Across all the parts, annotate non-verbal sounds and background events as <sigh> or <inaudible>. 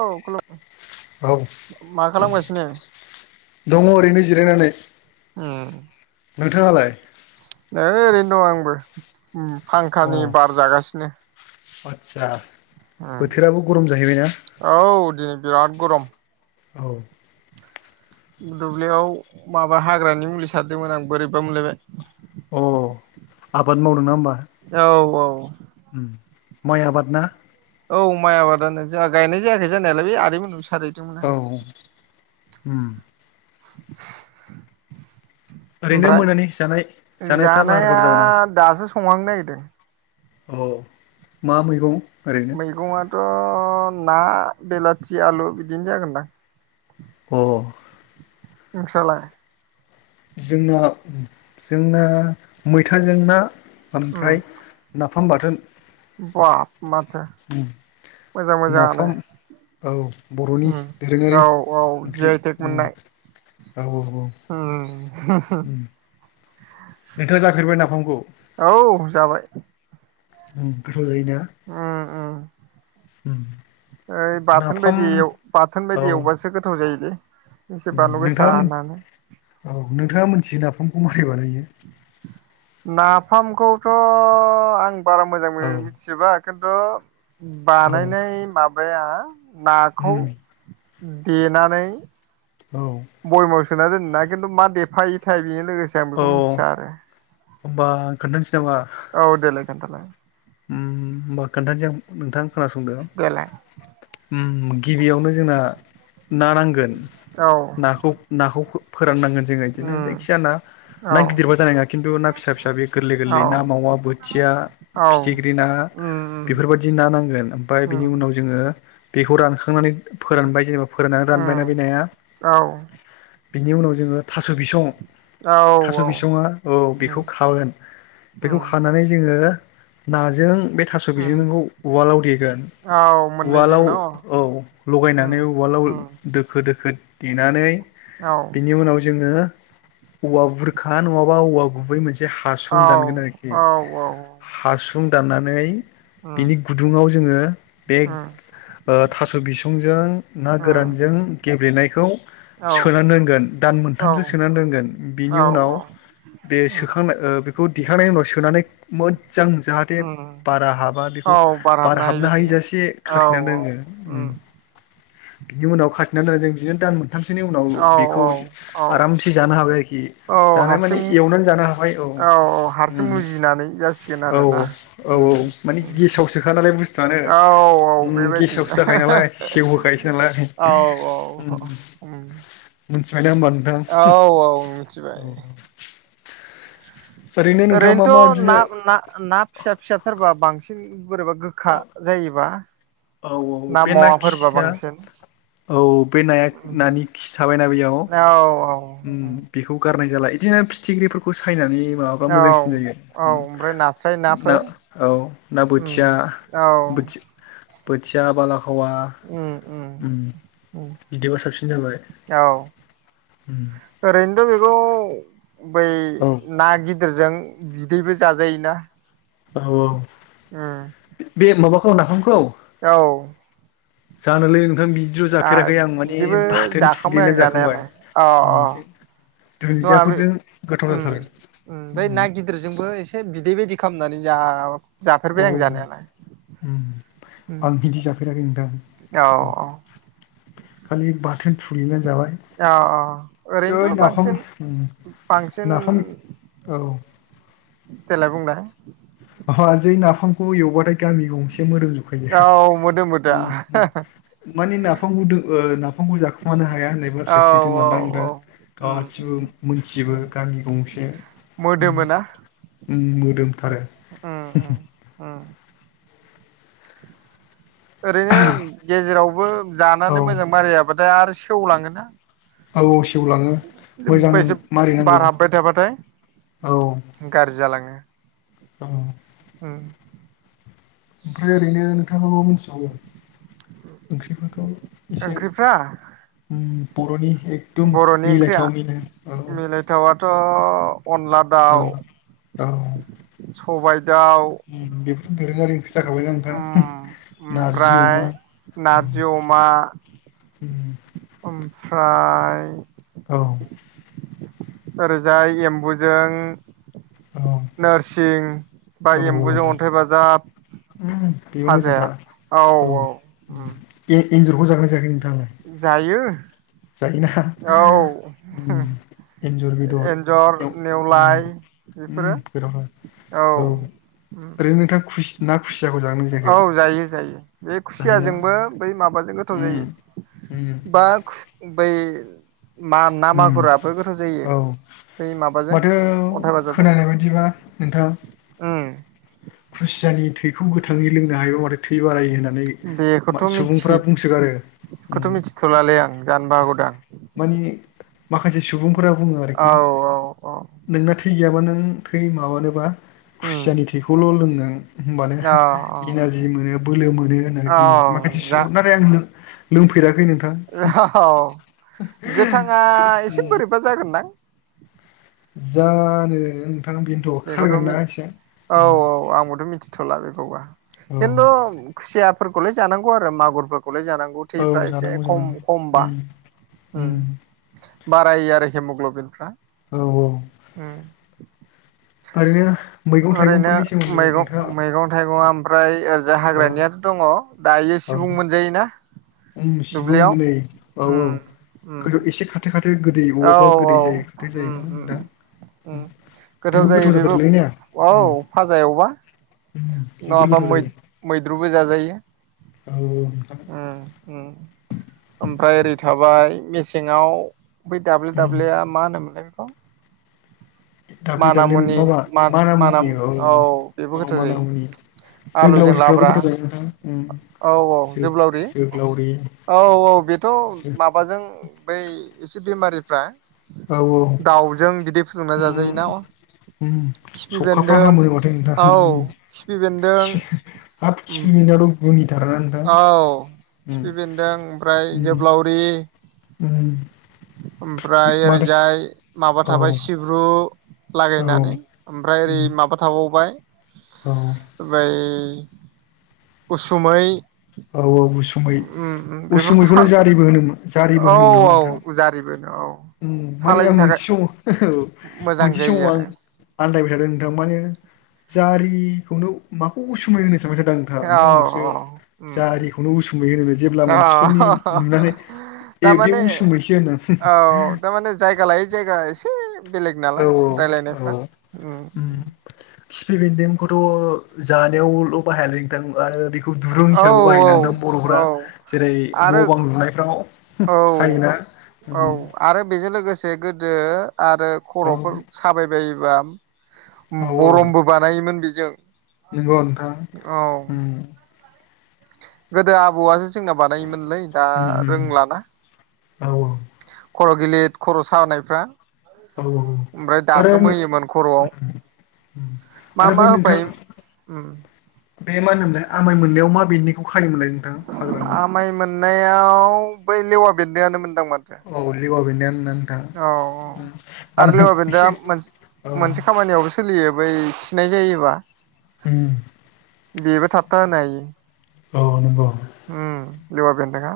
औ औ मा खालामगासिनो? दङ ओरैनो जिरायनानै उम नोंथाङालाय? नै ओरैनो दं आंबो फांखानि बार जागासिनो सा औ दिनै बिराद गरम औ दुब्लियाव माबा हाग्रानि मुलि सारदोंमोन आं बोरैबा मोनलायबाय अ आबाद मावदों ना होमबा? औ औ माय आबादना? औ माइ आबादानो जोंहा गायनाय जायाखै जानायालाय बे आदैमोनाव सारहैदोंमोन आं औ <inaudible> <inaudible> ओरैनो ओमफ्राय मोनानि जानाय जानायफ्रा लाहार जानाया फाहार जाबाय नामा दासो संहांनो नागिरदों औ मा मैगं? ओरैनो मैगंआथ ना बेलाथि आलु बिदिनो जागोनदां अ नोंस्रालाय जोंना-जोंना मैथाजों ना उम ओमफ्राय नाफाम बाथोन बाब माथो उम मोजां मोजांयानो नाफाम औ बर'नि उं दोरोङारि औ-औ जि आइ टेक मोननाय औ-औ-औ हुं-हुं नोंथांङा जाफेरबाय नाफामखौ औ जाबाय ओंगोद उं-उं <unintelligible> ओइ बाथोन नाफाम बायदि एउ बाथोन बायदि एवबासो गोथाव जायोलै एसे बानलु गोसा नोंथांङा होनानै औ नोंथांङा मोनथियो नाफामखौ मारै बानायो नाफामखौथ आं बारा मोजां औ मोन्थिजोबा खिन्थु औ बानायनाय माबाया नाखौ उम देनानै औ बयाममाव सोना दोनोना खिन्थु मा देफा इथाएल बेजों लोगोसे आं औ बेखौ मिथिया आरो। होमबा आं खोन्थानोसै नामा? औ देलाय खोनथालाय। उम होनबा खोन्थानोसै नोंथां। खोनासंदों देलाय उम गिबियावनो जोंना ना नांगोन। औ नाखौ-नाखौ फोराननांगोन। जोंङो इदिनो उम जायखिजाया ना ना औ गिदिरबा औ जानाय नंङा खिन्थु ना फिसा-फिसा बेयो गोरलै-गोरलै ना मावा बोथिया ना औ फिथिख्रि ना उम उम बेफोरबायदि ना नांगोन ओमफ्राय उम बिनि उनाव जोंङो बेखौ रानखांनानै फोरानबाय जेनेबा फोराननानै रानबायना बे उम नाया औ बिनि उनाव जोंङो थास बिसं औ थास बिसंङा औ बेखौ उम खागोन बेखौ उम खानानै जोंङो नाजों बे थास बिजोंजोंखौ उवालाव देगोन। औ मोननैजों उवालाव न' औ लगायनानै उवालाव औ दोखो-दोखो। देनानै बिनि उनाव जोंङो औवा बुरखा नंङाबा औवा गुबै मोनसे औ हासं दानगोन आरोखि औ हासुं दाननानै उम बिनि गुदुंङाव जोंङो बे उम ओ थास बिसंजों ना औ गोरानजों गेब्लेनाय सोना औ दोनगोन दान मोनथामसो सोना दोनगोन बिनि औ उनाव बे सोखांनाय ओ बेखौ दिखांनायनि उनाव सोनानै मो जां जाहाथे बारा हाबा औ बेखौ बार बारा हायि हाबनो बायदि हाइजासे औ खाथिना दोनो <inaudible> बिनि उनाव खाथिनानै दोननाय जों बिदिनो दान मोनथामसोनि उनाव औ बेखौ औ आरामसे जानो हाबाय आरोखि औ जानाय माने हारसिं एवनानै जानो हाबाय औ औ हारसिं मुजिनानै जासिगोन आरोना उम औ-औ-औ मानि उम गेसावसोखा नालाय बुस्थुआनो औ औ गेसावसो जाखायो बेबायदिनो नाम सेवहोखायोसो नालाय औ औ मिथिबाय दा होनबा औ-औ मिथिबाय। ओरैनो नोंथाङा मा मा ओरैनोथ बिदिनो ना-ना फिसा फिसाथारबा बांसिन। बोरैबा गोखा जायोबा औ ना बे मावाफोरबा खिया बांसिन। औ बे नाया उम नानि खिथाबायना बेयाव। औ ओम बिखौ गारनाय जाला बिदिनो आरो फिथिख्रिफोरखौ सायनानै माबाबा औ मोजांसिन जायो औ ओम ओमफ्राय नास्राय ना नाफोर औ ना बोथिया। उम औ बोथि बोथिआ बाला हावा उम उम उम बिदिआव साबसिन जाबाय औ उम ओरैनोथ बेखौ बै औ ना गिदिर गिदेरजों बिदैबो जाजायोना औ औ ओम खौ नाफामखौ औ जानोलै नोंथां बिदिल' आ जाफेराखै आं माने बिदिबो बाथोन जाखांबाय थुग्लिना आं जाखांबाय जानायालाय अ उम अ एसे नङा बे दुन्दियाफोरजों गोथाव ओम जाथारो ओम बै उम ना गिदिरजोंबो एसे बिदै बायदि खामनानै जा जाफेरबाय औ आं जानायालाय। ओम उम आं बिदि जाफेरेराखै नोंथां औ औ खालि बाथोन थुल्गिनाय जाबाय औ औ जै ओरैनोथ' नाफाम बांसिन ओम बांसिन नाफाम औ देलाय बुंलाय अ जै नाफामखौ एवबाथाय गामि गंसे से मोदोमजोबखायो औ मोदोमो दा ओम ओम माने नाफाम गुदुं ओ नाफामखौ जाखुमानो हाया होननाय औ बाथ्राया औ सैथोमारना औ नोंथां उम उम गासिबो मोनथिजोबो उम गामि गंसे ओम ओम मोदोमथारो ओम ओम ओम ओरैनो गेजेरावबो औ जानानै मोजां मारियाबाथाय आरो सेवलाङो ना औ औ सेवलाङो मोजां बेसे मारिनांगौ बार हाबबाय थाबाथाय औ गारजि जालाङो औ ओम ओमफ्राय ओरैनो नोंथाङा मा मा मिथिबावो ओंख्रिफोरखौ एसे ओंख्रिफ्रा बरनि एकदम बर'नि मिलायथाव मिलाय औ अ अनला औ दाउ स ओम बेफोर देरो आरो जाखाबाय ना नोंथां नारजि अमा ओमफ्राय औ नारजि अमा ओम ओमफ्राय औ ओरैजाय एम्बुजों औ नोरसिं बा औ एम्बुजों औ। अन्थाइ बाजाब उम बेबो फाजाया मोजांथार औ एन्जरखौ जागोना जायाखै नोंथाङालाय जायो जायोना औ ओम एन्जर बेदर एन्जर एव नेवलाय ओम ओम बेफोरो बेरावहाय औ ओरैनो नोथ खुसि ना खुसियाखौ जागोना औ जायाखै? जायो जायो बे जायोना खुसियाजोंबो बै माबाजों गोथाव उम जायो उम बा खु बै मा ना उम मागुराबो गोथाव जायो औ बै माबाजों माथो खोनानाय बायदिबा नोंथां ओम खुसियानि थैखौ गोथाङै लोंनो हायोबा माथो थै बारायो होनना नै मा बेखौथ' मिथि सुबुंफ्रा बुंसोगारो। ओम। बेखौथ' मिथिथ'लालै आं जानोबो हागौदां मानि माखासे सुबुंफोरा बुङो औ आरोखि औ औ नोंना थै गैयाबा नों थै माबानोबा उम खुसियानि थैखौल' लों नों होमबानो औ इनारजि मोनो बोलो मोनो होननानै औ बुङो माखासे जा <unintelligible> नाथाय आं लों लोंफेराखै नोंथ <unintelligible> गोथाङा एसे बोरैबा जागोनदां। जानो नोंथां बेनोथ' बेखौथ' खारगोन ना मिथ एसे औ औ आंबोथ' मिथि थ'ला बेखौबा औ खिन्थु खुसियाफोरखौलाय जानांगौ आरो मागुरफोर खौलाय जानांगौ औ थैफ्रा एसे जानांगौ खम जानांगौ खमबा। उम उम ओम बारायो आरो हेमग्लबिनफ्रा। औ औ ओम ओरैनो मैगं ओरैनो थाइगंफोरनि सोमोन्दै नोंथाङा मैगं मैगं थाइगंआ फ्राय ओरैजा औ हाग्रानियाथ' दङ दायो औ सिबुं मोनजायो ना? उम सिबुं नै औ औ। उम गोदो एसे खाथो खाथो गोदै अबा औ अबा गोदै जायो खाथो जायोना नोंथां? ओम गोथाव जायो बेबो औ उम फाजा एवबा। उम जोबोर नङाबा गोथाव जायो मै-मैद्रुबो जाजायो। औ। नोंथां ओम ओम ओमफ्राय ओरै थाबाय मेसेंआव बै दाब्ले उम दाब्लेया मा होनोमोनलाय बेखौ? दाब्लि माना दाब्लि मुनि माबा मा माना मानामुनि औ बेबो औ गोथाव जायो मानामुनि। जों दाउ आलुजों लाब्रा रोसिफ्राबो गोथाव जायो नोंथां ओम औ औ जोब्लावरि औ औ बेथ' जो माबाजों बै एसे बेमारिफ्रा औ दाउजों बिदि फुदुंना जाजायोना ओम खिफि सौखाफ्रा बेन्दों हामो माथो नोंथां ओम औ खिफि बेन्दों <unintelligible> हाब खिफि बेनदोंआथ' गुनि औ खिफि बेन्दों ओमफ्राय उम जोब्लावरि उम ओमफ्राय माथो ओरैजाय माबा औ थाबाय सिब्रु। औ लागायनानै ओमफ्राय ओरै उम माबा थाबावबाय औ बै उसुमै। औ औ उसुमै। उम उम बेफोरथ' सा उसुमैखौनो जारिबो होनोमो जारिबो औ होनोमोन नामा नोंथां? औ जारिबो औ ओम माने आं सालायनो थाखाय मोनसे समाव औ मोजां मोनसे जायो समाव आं आरो आनदायबाय थादों नोंथां माने जारिखौनो माखौ उसुमै होनोसो नंबायथादो आं नोथां ओमफ्राय औ उनावसो औ उम जारिखौनो उसुमै होनोनो जेब्ला अ मानसिफोरनि नुनानै ए बे थारमाने उसुमैसो होनो होम औ थारमाने जायगा लायै जायगा एसे बेलेग औ नालाय रायलायनायफ्रा। औ ओम ओम। उम खिफि बेन्दोंखौथ' जानायावल' बाहायालै नोंथां आरो बे खौ दुरुं औ हिसाबै औ बाहायोना नोंथां बर'फ्रा औ जेरै- आरो न' बां लुनायफ्राव औ खायोना। औ उम आरो बेजों लोगोसे गोदो आरो औ खर'फोर साबाय बायोबा औ बरमबो बानायोमोन बेजों। नंगौ नोंथां? औ ओम। गोदो आबौआज जोंना बानायोमोनलै दा उम उम रोंलाना। औ खर' गिलिर खर' सानायफ्रा औ औ ओमफ्राय आरो दासोम नो- होयोमोन उम खर'आव। उम मा आरो मा बै नोंथां होफायो? ओम। बे मा होनोमोनलाय आमाय मोननायाव मा बेन्दोंखौ खायोमोनलाय नोंथां हाग्रानि? नायाव बै लेवा बेन्दोंआनोमोन अ लेवा बेन्दोंआनो औ औ आरो लेवा एसे बेन्दोंआ औ मोनसे मोनसे खामानियावबो सोलियो बै खिनाय जायोबा उम बेबो थाबथा होनो हायो औ नंगौ उम लेवा बेन्दों आ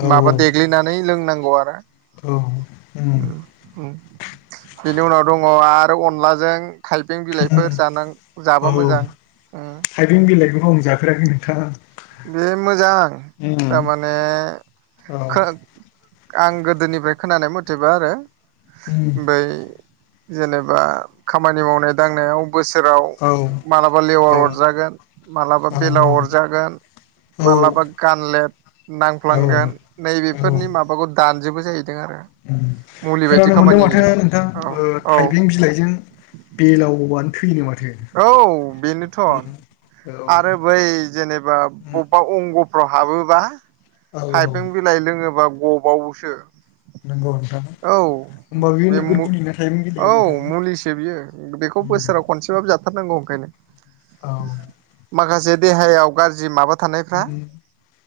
औ माबा देग्लिनानै लोंनांगौ आरो औ उम उम बेनि उनाव दङ आरो आरो अनलाजों थायबें बिलाइफोर जान औ जाबा मोजां थाइबें बिलाइखौथ' आं जाफेराखै नोंथां बे मोजां उम थारमाने औ खो आं गोदोनिफ्राय खोनानाय मथेबा आरो उम बै जेनेबा खामानि मावनाय दांनायाव बोसोराव औ मालाबा लेवार औ अरजागोन मालाबा औ बेलाव अरजागोन मालाबा गांनलेत औ नांफ्लांगोन औ नैबेफोरनि माबाखौ दानजोबो जायो खोनानो मोनदों माथो नोंथां होयो औ थाइबें बिलाइजों बेलावबो बानो औ बेनोथ उम औ आरो बै जेनेबा उम बबेबा अंग फ्राव हाबोबा औ थाइबें बिलाइ लोङोबा गबावोसो नोंगौ नोंथां औ होमबा बेयो बे नोगोर गुलिना थाइबें बिलाइआ औ नोंथां मुलिसो बियो बेखौ उम बोसोराव खनसेबाबो जा थारांगौ ओखायनो औ देहायाव गाज्रि माबा थानायफ्रा उम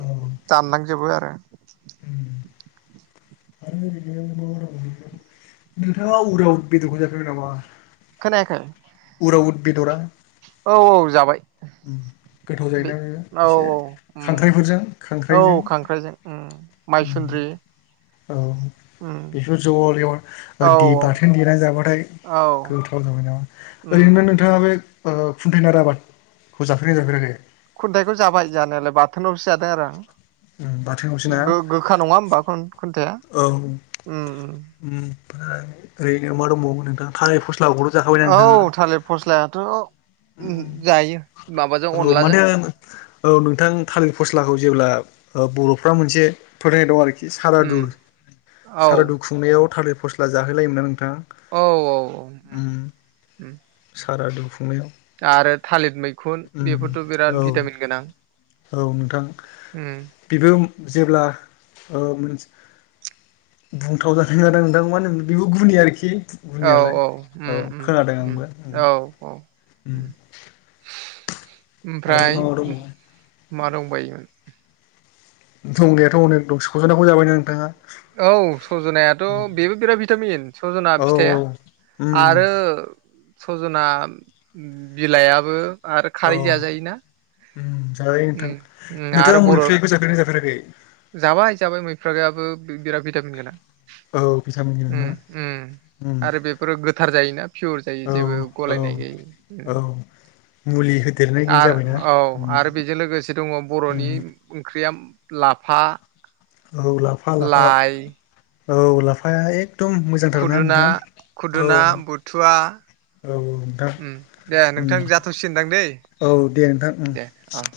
औ उम दानलांजोबो आरो आरो ओरैनो नोंथाङा उराव बेदरखौ जाफैबाय नामा खोनायाखै उराव उद बेदरा औ औ जाबाय उम गोथाव बे जायोना बेयो औ एसे औ औ खांख्राइफोरजों खांख्राइजों उम खांख्राइजों उम माइसुन्द्रि औ उम बेफोर जल औ एव बाथोन देनानै जाबाथाय औ गोथाव जाबाय नामा उम ओरैनो नोंथाङा बे ओ खुन्थाय नाराखौ जाफेरबायना जाफेराखै खुन्थाइखौ जाबाय जानायालाय बाथोनावसो जादों आरो आं बाथोनावसो ना गो-गोखा नङा होमबा खुनथाय औ ओमफ्राय ओरैनो मा दंबावो नोंथां थालेर फस्ला औ थालिर फस्लायाथ जायो माबाजों औ माने अनलाजों औ नोंथां थालिर फस्लाखौ जेब्ला बर'फ्रा मोनसे फोथायनाय दं आरोखि सारादु उम औ सारादु खुंनायाव थालिर फस्ला जाहोलायोमोन औ औ औ सारादु कुंनायाव आरो थालिर मैखुन बेफोरथ' औ बिराद भिटामिन गोनां औ नोंथां उम बेबो जेब्ला मोनसे बुंथाव जादों नोंथां मा होनोम बेबो गुनि आरोखि औ गुनियालाय उम औ उम खोनादों उम आंबो औ औ उम उम आरो ओमफ्राय मा मा मा दंबायोमोन दंनायाथ अनेक दं सरज'नाखौ जाबायना नोंथाङा औ सजनायाथ बेबो बिराद भिटामिन सजना औ औ फिथाइया उम आरो सजना बिलायाबो आरो औ खारै जाजायोना उम जाजायो उम नोंथां उम आरो नोंथाङा बर' मैफ्रायबो जाफेरबायना जाफेराखै जाबाय जाबाय मैफ्रायाबो बिराद भिटामिन गोनां औ भिटामिन गोनांना उम उम। उम आरो बेफोरो गोथार जायोना पियर जायो औ जेबो औ गलायनाय गोयै ओ। औ मुलि होदेरनाय गैयि आर जाबायना औ उम आर बेजों लोगोसे दङ' बर'नि उम ओंख्रिया लाफा औ लाफा लाफा लाइ औ ला फाया एखदम मोजांथार ना खुदुना नोंथां? औ। खुदुना बुथुवा औ औ नोंथां उम दे उम। नोंथां जाथ'सिगोनदां दै औ दे नोंथां उम। दे अ